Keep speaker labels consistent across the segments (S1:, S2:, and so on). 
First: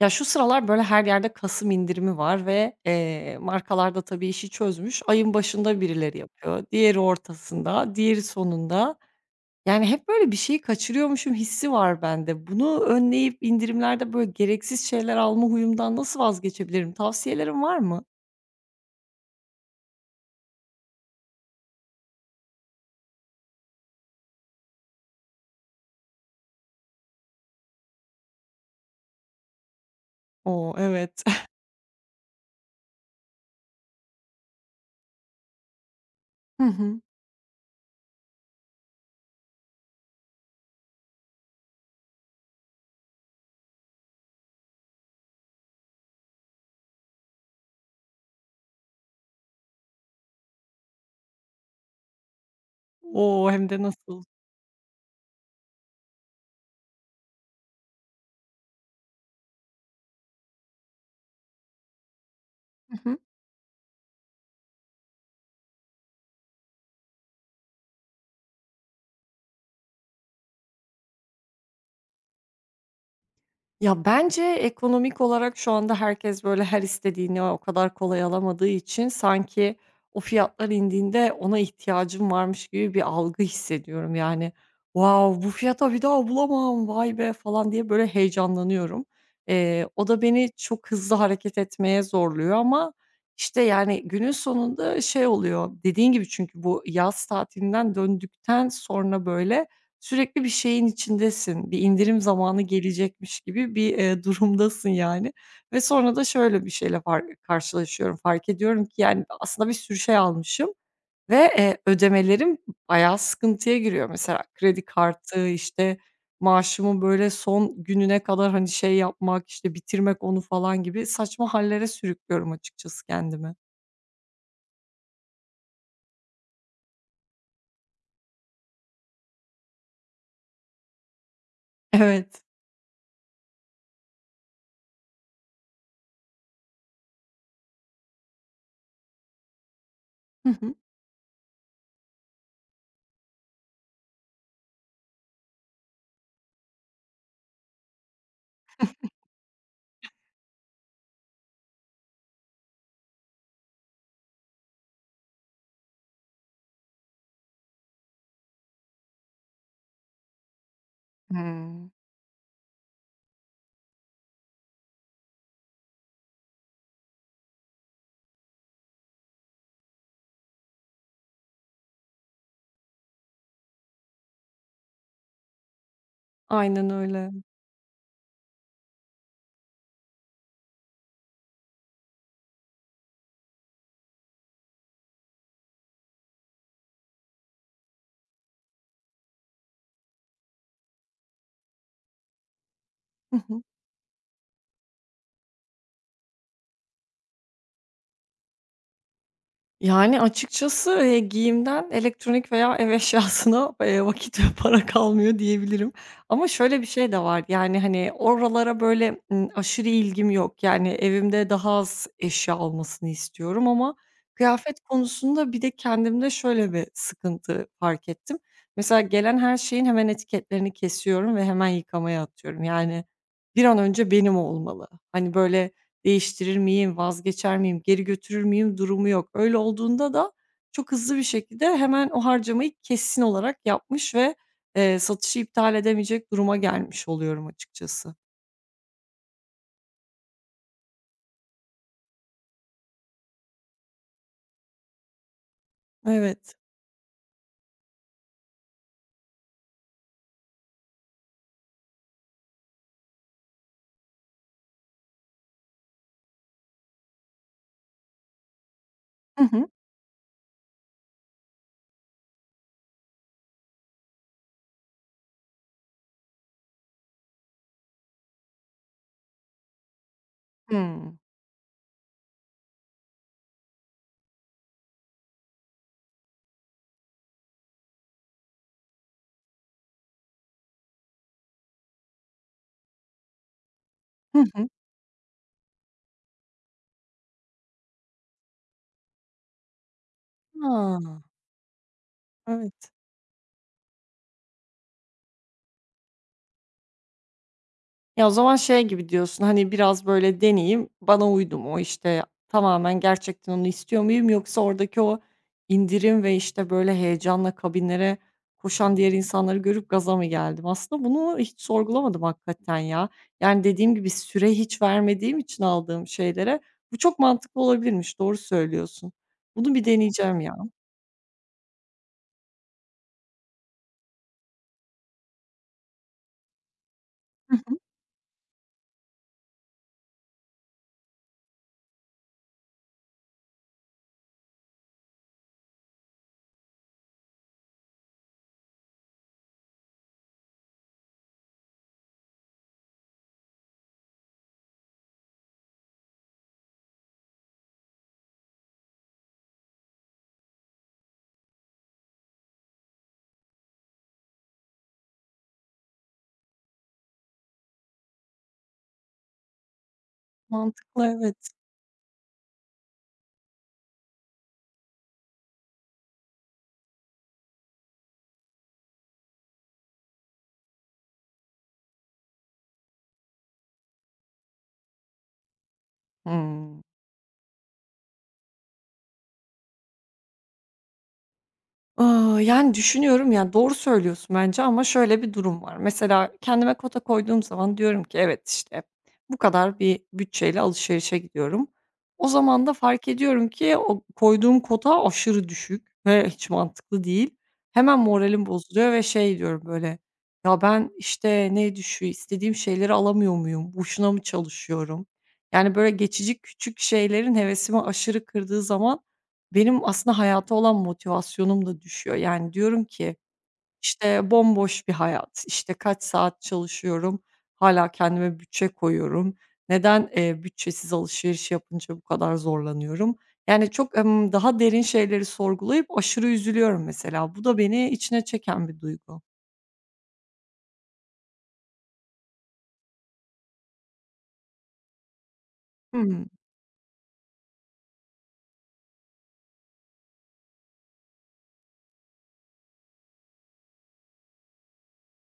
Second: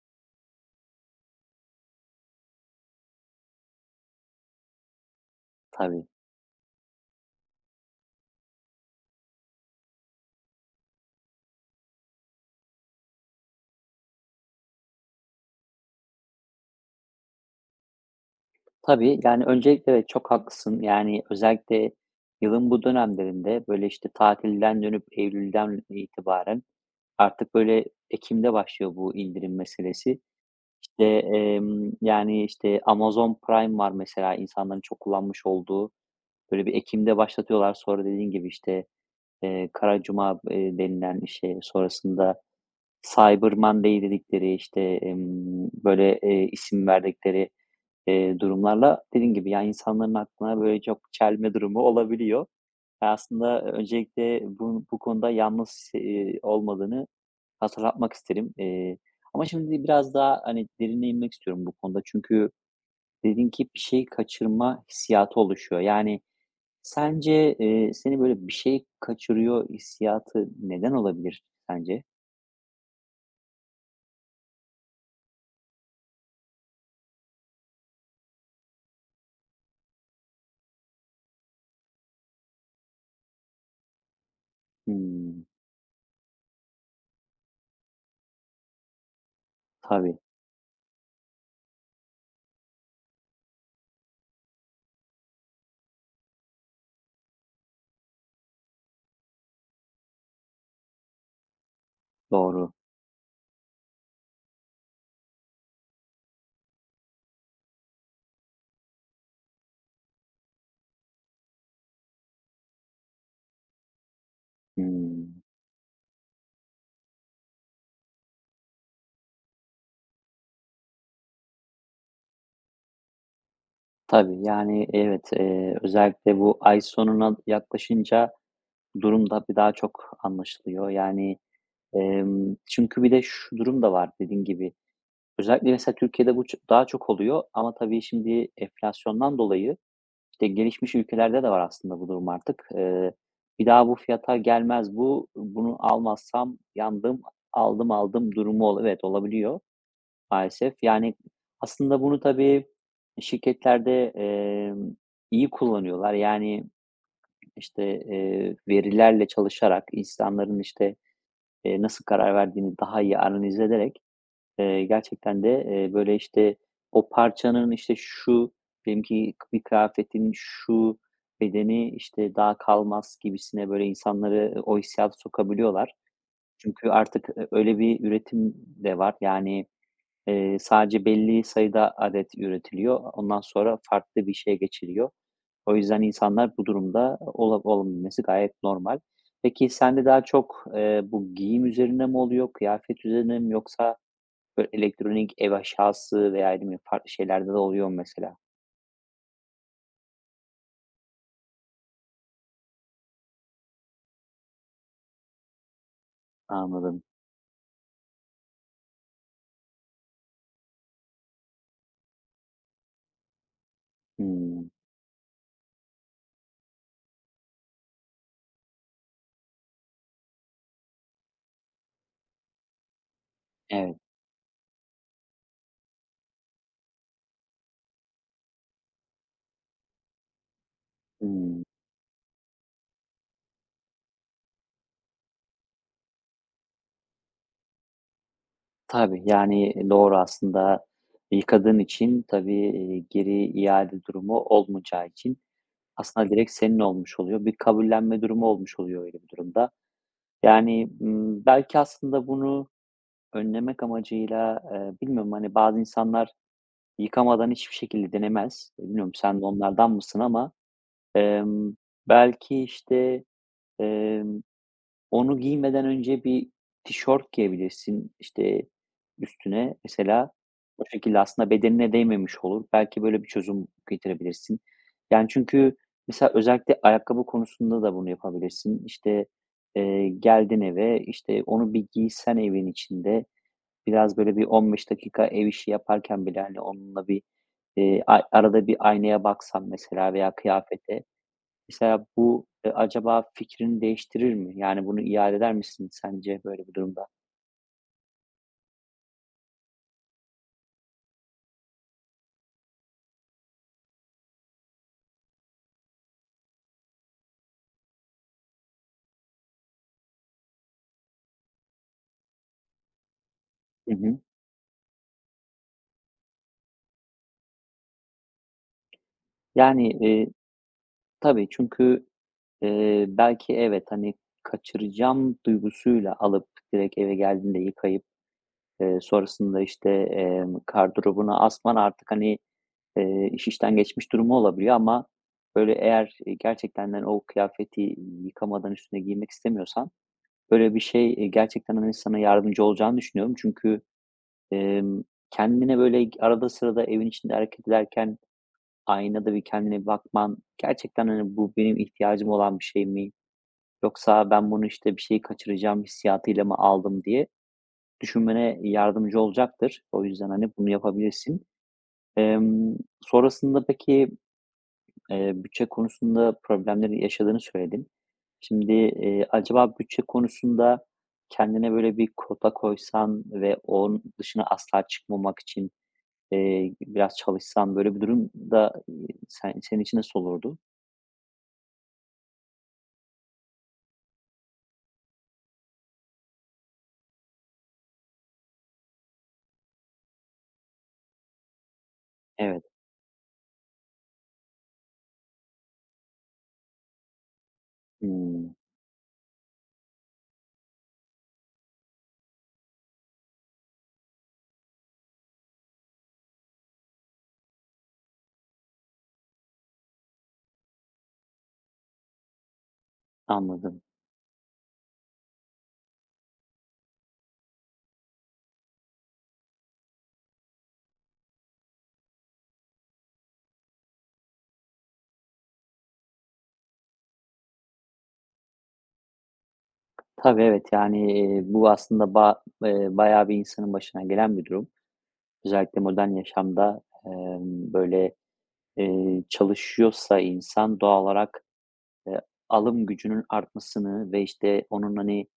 S1: Ya, şu sıralar, böyle, her yerde Kasım indirimi var ve markalar tabii işi çözmüş. Ayın başında
S2: Tabii.
S1: birileri yapıyor, diğeri ortasında, diğeri sonunda. Yani, hep böyle bir şeyi kaçırıyormuşum hissi var bende. Bunu önleyip indirimlerde, böyle, gereksiz şeyler alma huyumdan nasıl vazgeçebilirim? Tavsiyelerin var mı?
S2: Tabii, öncelikle evet, çok haklısın. Özellikle yılın bu dönemlerinde, tatilden dönüp eylülden itibaren artık, ekim'de başlıyor bu indirim meselesi.
S1: O, evet.
S2: Amazon Prime var mesela insanların çok kullanmış olduğu. Böyle
S1: Hı
S2: bir
S1: hı.
S2: ekim'de başlatıyorlar. Sonra dediğin gibi, Kara Cuma, denilen şey sonrasında Cyber Monday dedikleri, isim verdikleri durumlarla dediğin gibi, yani, insanların aklına böyle çok çelme durumu olabiliyor. Ben
S1: O,
S2: aslında
S1: hem de nasıl.
S2: öncelikle bu konuda yalnız olmadığını hatırlatmak isterim. Ama şimdi biraz daha, hani, derine inmek istiyorum bu konuda. Çünkü dedin ki bir şey kaçırma hissiyatı oluşuyor. Yani, sence, seni böyle bir şey kaçırıyor hissiyatı neden olabilir sence?
S1: Ya, bence ekonomik olarak şu anda herkes, böyle, her istediğini o kadar kolay alamadığı için sanki o fiyatlar indiğinde ona ihtiyacım varmış gibi bir algı hissediyorum. Yani,
S2: Hımm.
S1: wow, bu fiyata bir daha bulamam, vay be falan diye, böyle, heyecanlanıyorum. O
S2: Tabii,
S1: da beni çok hızlı hareket etmeye zorluyor ama, işte, yani, günün sonunda şey oluyor, dediğin gibi çünkü bu yaz tatilinden döndükten sonra, böyle, sürekli bir şeyin içindesin, bir indirim zamanı
S2: doğru.
S1: gelecekmiş gibi bir durumdasın yani ve sonra da şöyle bir şeyle far karşılaşıyorum, fark ediyorum ki yani aslında bir sürü şey almışım ve ödemelerim bayağı sıkıntıya giriyor. Mesela kredi
S2: Hımm.
S1: kartı, işte, maaşımın böyle son gününe kadar, hani, şey yapmak, işte, bitirmek onu falan gibi saçma hallere sürüklüyorum açıkçası kendimi.
S2: Tabii, yani, evet, özellikle bu ay sonuna yaklaşınca durum da bir daha çok anlaşılıyor.
S1: Evet.
S2: Çünkü bir de şu durum da var dediğin gibi. Özellikle mesela Türkiye'de bu ç daha çok oluyor ama tabii şimdi enflasyondan dolayı, işte,
S1: Hı hı.
S2: gelişmiş ülkelerde de var aslında bu durum artık. Bir daha bu fiyata gelmez bu, bunu almazsam yandım, aldım aldım durumu ol evet, olabiliyor. Maalesef. Yani, aslında bunu tabii şirketlerde, iyi kullanıyorlar. Yani, verilerle çalışarak insanların,
S1: Hımm.
S2: nasıl karar verdiğini daha iyi analiz ederek, gerçekten de, o parçanın, işte, şu diyelim ki bir kıyafetin şu bedeni, işte, daha kalmaz gibisine böyle insanları o hissiyata sokabiliyorlar. Çünkü
S1: Aynen
S2: artık,
S1: öyle.
S2: öyle bir üretim de var. Sadece belli sayıda adet üretiliyor. Ondan sonra farklı bir şeye geçiliyor. O yüzden insanlar bu durumda olabilmesi gayet normal. Peki sende daha çok, bu giyim üzerine mi oluyor, kıyafet
S1: Hı
S2: üzerine mi
S1: hı.
S2: yoksa böyle elektronik ev eşyası veya ne bileyim farklı şeylerde de oluyor mu mesela?
S1: Yani, açıkçası, giyimden elektronik veya ev eşyasına, vakit ve para kalmıyor diyebilirim. Ama şöyle bir
S2: Anladım.
S1: şey de var, yani, hani, oralara böyle, aşırı ilgim yok. Yani, evimde daha az eşya olmasını istiyorum ama
S2: Hımm.
S1: kıyafet konusunda bir de kendimde şöyle bir sıkıntı fark ettim. Mesela gelen her şeyin hemen etiketlerini kesiyorum ve hemen yıkamaya atıyorum. Yani, bir an
S2: Evet.
S1: önce benim olmalı. Hani, böyle, değiştirir miyim, vazgeçer miyim, geri götürür müyüm durumu yok. Öyle olduğunda da çok hızlı bir
S2: Hımm.
S1: şekilde hemen o harcamayı kesin olarak yapmış ve satışı iptal edemeyecek duruma gelmiş oluyorum açıkçası.
S2: Tabii, yani doğru aslında. Yıkadığın için tabii, geri iade durumu olmayacağı için aslında direkt
S1: Evet.
S2: senin olmuş oluyor. Bir kabullenme durumu olmuş oluyor öyle bir durumda. Yani, belki aslında bunu önlemek amacıyla, bilmiyorum, hani, bazı insanlar yıkamadan hiçbir şekilde denemez. Bilmiyorum sen
S1: Hı
S2: de
S1: hı.
S2: onlardan mısın ama, emm, belki, emm onu giymeden önce bir tişört giyebilirsin, işte, üstüne mesela. O
S1: Hımm.
S2: şekilde aslında bedenine değmemiş olur. Belki böyle bir çözüm getirebilirsin. Yani, çünkü mesela özellikle ayakkabı konusunda da bunu yapabilirsin. İşte, geldin eve, işte, onu bir giysen evin içinde, biraz böyle
S1: Hı
S2: bir
S1: hı.
S2: 15 dakika ev işi yaparken bile, hani, onunla bir, a arada bir aynaya baksan mesela veya kıyafete,
S1: A!
S2: mesela bu,
S1: Evet.
S2: acaba fikrini değiştirir mi? Yani bunu iade eder misin sence böyle bir durumda?
S1: Ya, o zaman şey gibi diyorsun, hani, biraz böyle deneyeyim, bana uydu mu, işte, tamamen gerçekten onu istiyor muyum yoksa oradaki o indirim ve, işte, böyle heyecanla kabinlere koşan diğer insanları görüp gaza mı geldim? Aslında bunu hiç sorgulamadım hakikaten ya. Yani, dediğim
S2: Hı
S1: gibi
S2: hı.
S1: süre hiç vermediğim için aldığım şeylere bu çok mantıklı olabilirmiş, doğru söylüyorsun. Bunu bir
S2: Yani,
S1: deneyeceğim ya.
S2: tabii çünkü, belki evet, hani, kaçıracağım duygusuyla alıp direkt eve
S1: Hı
S2: geldiğinde
S1: hı.
S2: yıkayıp, sonrasında, gardırobuna asman artık, hani, iş işten geçmiş durumu olabiliyor ama böyle eğer, gerçekten, hani, o kıyafeti yıkamadan üstüne giymek istemiyorsan böyle bir şey, gerçekten, hani, sana yardımcı olacağını düşünüyorum. Çünkü, Emm, kendine, böyle, arada sırada evin içinde hareket ederken aynada bir kendine bakman gerçekten, hani, bu benim ihtiyacım olan bir şey mi yoksa ben bunu, işte, bir şeyi kaçıracağım hissiyatıyla mı aldım diye düşünmene yardımcı olacaktır. O yüzden, hani, bunu
S1: Mantıklı, evet.
S2: yapabilirsin. Emm, sonrasında peki, bütçe konusunda problemleri yaşadığını söyledin. Şimdi, acaba bütçe konusunda kendine, böyle, bir kota koysan ve onun dışına asla çıkmamak için
S1: Hıı.
S2: biraz çalışsan böyle bir durumda, senin için nasıl olurdu?
S1: Aaa, yani, düşünüyorum, yani, doğru söylüyorsun bence ama şöyle bir durum var. Mesela kendime kota koyduğum zaman diyorum ki evet, işte, bu kadar bir bütçeyle alışverişe gidiyorum. O
S2: Evet.
S1: zaman da fark ediyorum ki o koyduğum kota aşırı düşük ve hiç mantıklı değil. Hemen moralim
S2: Hımm,
S1: bozuluyor ve şey diyorum böyle, "Ya, ben, işte, ne düşüyor, istediğim şeyleri alamıyor muyum, boşuna mı çalışıyorum?" Yani, böyle geçici küçük şeylerin hevesimi aşırı kırdığı zaman benim aslında hayata olan motivasyonum da düşüyor. Yani, diyorum ki,
S2: anladım.
S1: işte, bomboş bir hayat, işte, kaç saat çalışıyorum, hala kendime bütçe koyuyorum. Neden, bütçesiz alışveriş yapınca bu kadar zorlanıyorum? Yani, çok, daha derin şeyleri sorgulayıp aşırı üzülüyorum mesela. Bu da beni içine çeken bir duygu.
S2: Tabii, evet, yani, bu aslında ba bayağı bir insanın başına gelen bir durum. Özellikle modern
S1: Hımm.
S2: yaşamda, çalışıyorsa insan doğal olarak, eee, alım gücünün artmasını ve, işte, onun, hani,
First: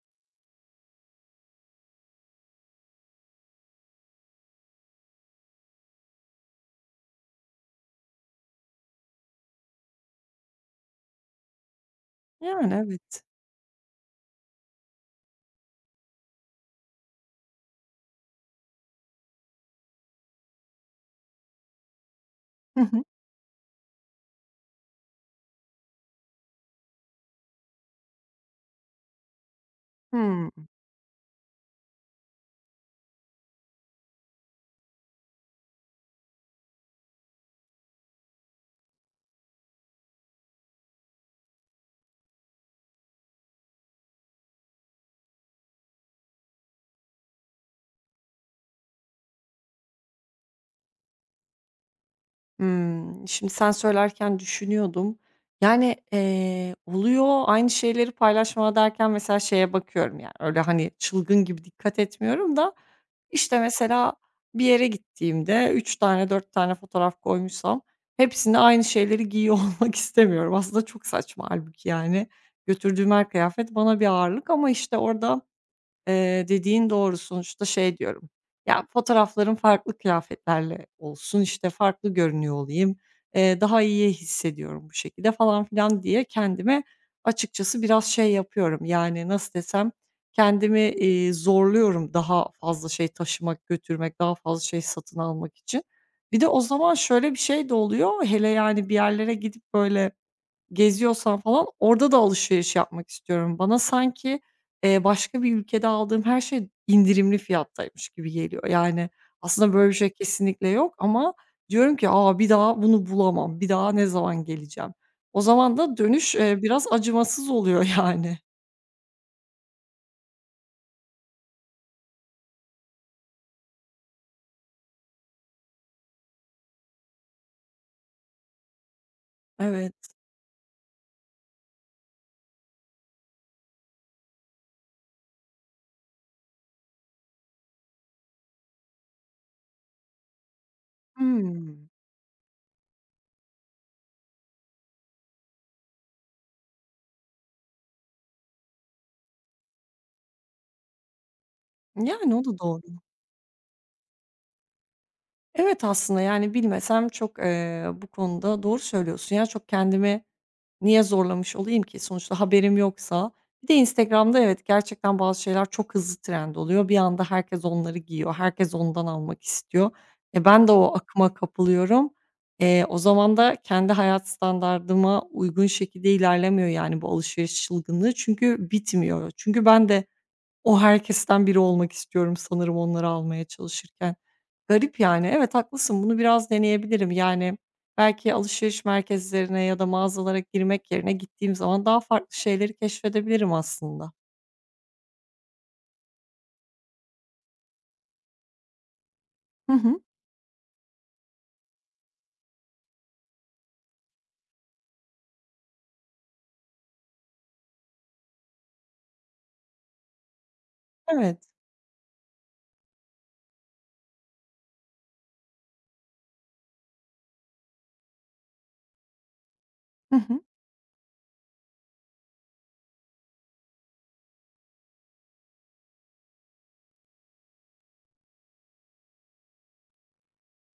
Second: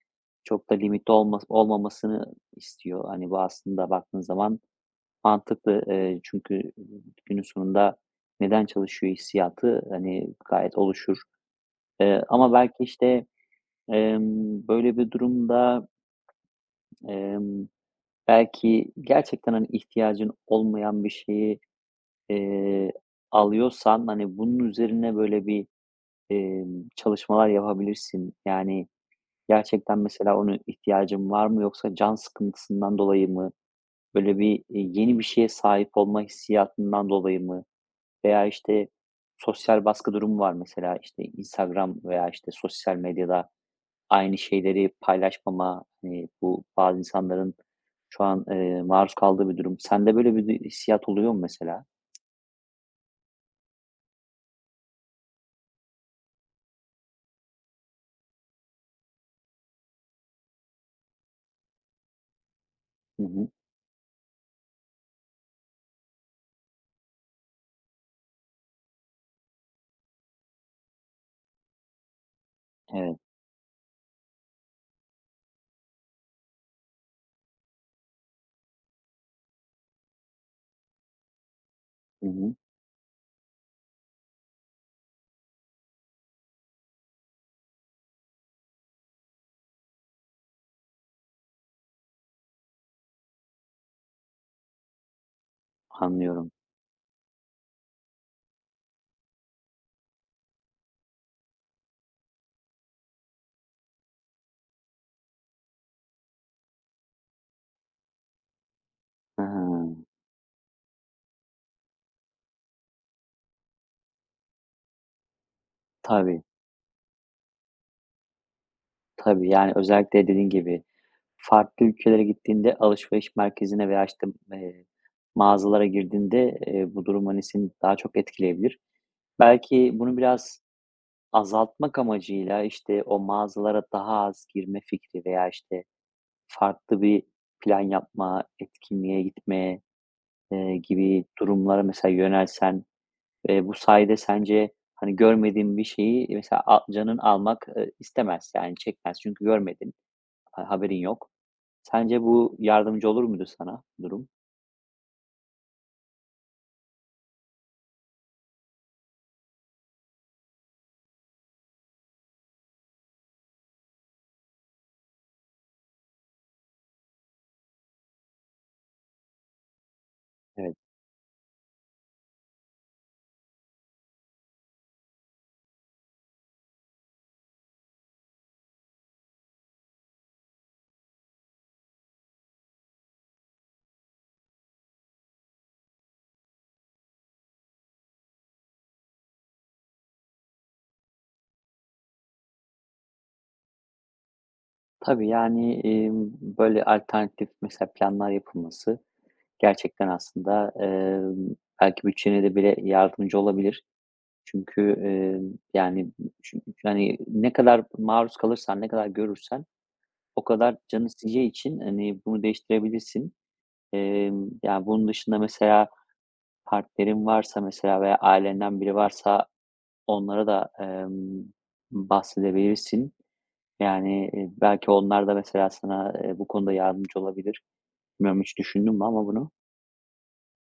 S2: çok da limitli olma olmamasını istiyor. Hani, bu aslında baktığın zaman mantıklı, çünkü günün sonunda neden çalışıyor hissiyatı, hani, gayet oluşur. Ama
S1: Yani,
S2: belki,
S1: evet.
S2: böyle bir durumda, emm, belki gerçekten, hani, ihtiyacın olmayan bir şeyi,
S1: Hı
S2: eee,
S1: hı.
S2: alıyorsan, hani, bunun üzerine böyle bir, çalışmalar yapabilirsin. Yani, gerçekten mesela
S1: Hıı.
S2: ona ihtiyacın var mı yoksa can sıkıntısından dolayı mı? Böyle bir, yeni bir şeye sahip olma hissiyatından dolayı mı? Veya, işte, sosyal baskı durumu var mesela. İşte Instagram veya, işte, sosyal medyada aynı şeyleri paylaşmama, hani, bu bazı insanların şu an, maruz kaldığı bir durum. Sende böyle bir du hissiyat oluyor mu mesela?
S1: Hımm. Şimdi sen söylerken düşünüyordum. Yani, oluyor, aynı şeyleri paylaşmama derken mesela şeye bakıyorum, yani, öyle, hani, çılgın gibi dikkat etmiyorum da,
S2: Hı hı.
S1: işte, mesela bir yere gittiğimde 3 tane 4 tane fotoğraf koymuşsam hepsinde aynı şeyleri giyiyor olmak istemiyorum. Aslında çok saçma hâlbuki, yani. Götürdüğüm
S2: Evet.
S1: her kıyafet bana bir ağırlık ama, işte, orada, dediğin doğru. Sonuçta şey diyorum, ya, fotoğraflarım farklı kıyafetlerle olsun, işte, farklı
S2: Hı
S1: görünüyor
S2: hı.
S1: olayım, daha iyi hissediyorum bu şekilde falan filan diye kendime açıkçası biraz şey yapıyorum, yani, nasıl desem, kendimi, zorluyorum daha fazla şey taşımak, götürmek, daha fazla şey satın almak için. Bir de
S2: Anlıyorum.
S1: o zaman şöyle bir şey de oluyor, hele, yani, bir yerlere gidip böyle geziyorsam falan orada da alışveriş yapmak istiyorum. Bana sanki, başka bir ülkede aldığım her şey indirimli fiyattaymış gibi geliyor. Yani,
S2: Ha.
S1: aslında böyle bir şey kesinlikle yok ama diyorum ki, aa bir daha bunu bulamam. Bir daha ne zaman geleceğim?" O zaman da dönüş,
S2: Tabii,
S1: eee, biraz acımasız oluyor yani.
S2: tabii. Yani, özellikle dediğin gibi farklı ülkelere gittiğinde alışveriş merkezine veya, eee, mağazalara girdiğinde, bu durum, hani, seni daha çok etkileyebilir. Belki
S1: Evet.
S2: bunu biraz azaltmak amacıyla, işte, o mağazalara daha az girme fikri veya, işte, farklı bir plan yapma, etkinliğe gitme, gibi durumlara
S1: Hımm.
S2: mesela yönelsen, bu sayede sence, hani, görmediğin bir şeyi mesela canın almak, istemez, yani, çekmez çünkü görmedin, ha haberin yok. Sence
S1: Yani, o
S2: bu
S1: da doğru.
S2: yardımcı olur muydu sana bu durum?
S1: Evet, aslında, yani, bilmesem çok, bu konuda doğru söylüyorsun. Yani çok kendimi niye zorlamış olayım ki? Sonuçta haberim yoksa. Bir de Instagram'da evet, gerçekten bazı şeyler çok hızlı trend oluyor. Bir anda herkes onları giyiyor. Herkes ondan almak istiyor. E, ben de
S2: Evet.
S1: o akıma kapılıyorum. O zaman da kendi hayat standardıma uygun şekilde ilerlemiyor yani bu alışveriş çılgınlığı çünkü bitmiyor. Çünkü ben de o herkesten biri olmak istiyorum sanırım onları almaya çalışırken. Garip yani. Evet, haklısın, bunu biraz deneyebilirim. Yani, belki alışveriş merkezlerine ya da mağazalara girmek yerine gittiğim zaman daha farklı şeyleri keşfedebilirim aslında.
S2: Tabii, yani, böyle alternatif mesela planlar yapılması
S1: Hı hı.
S2: gerçekten aslında, belki bütçene de bile yardımcı olabilir. Çünkü, emm, yani, çünkü, hani, ne kadar maruz kalırsan, ne kadar görürsen o kadar canın
S1: Evet.
S2: isteyeceği için, hani, bunu değiştirebilirsin. Ya, bunun dışında mesela partnerin varsa mesela veya ailenden biri varsa
S1: Hı hı.
S2: onlara da, bahsedebilirsin. Yani, belki onlar da mesela sana, bu konuda yardımcı olabilir. Bilmiyorum hiç düşündün mü ama bunu?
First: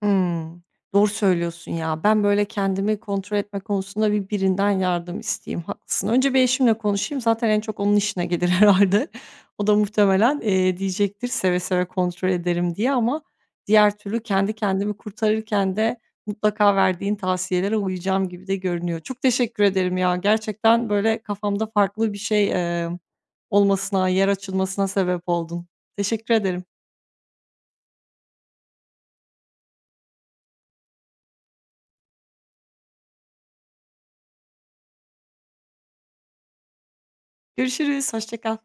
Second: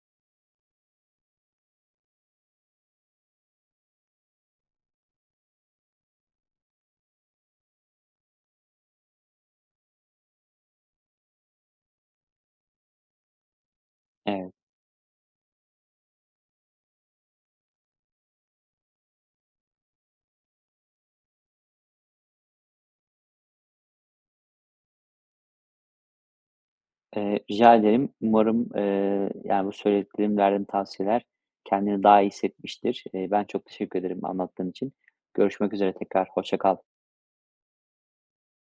S1: Hımm. Doğru söylüyorsun ya. Ben, böyle, kendimi kontrol etme konusunda bir birinden yardım isteyeyim. Haklısın. Önce bir eşimle konuşayım. Zaten en çok onun işine gelir herhâlde. O da muhtemelen, diyecektir seve seve kontrol ederim diye ama diğer türlü kendi
S2: Evet.
S1: kendimi kurtarırken de mutlaka verdiğin tavsiyelere uyacağım gibi de görünüyor. Çok teşekkür ederim ya. Gerçekten, böyle, kafamda farklı bir şey, emm, olmasına, yer açılmasına sebep oldun. Teşekkür ederim.
S2: Rica ederim. Umarım, yani, bu söylediklerim, verdiğim tavsiyeler kendini daha iyi hissetmiştir. Ben çok teşekkür ederim anlattığın için. Görüşmek üzere tekrar, hoşça kal.
S1: Görüşürüz, hoşça kal.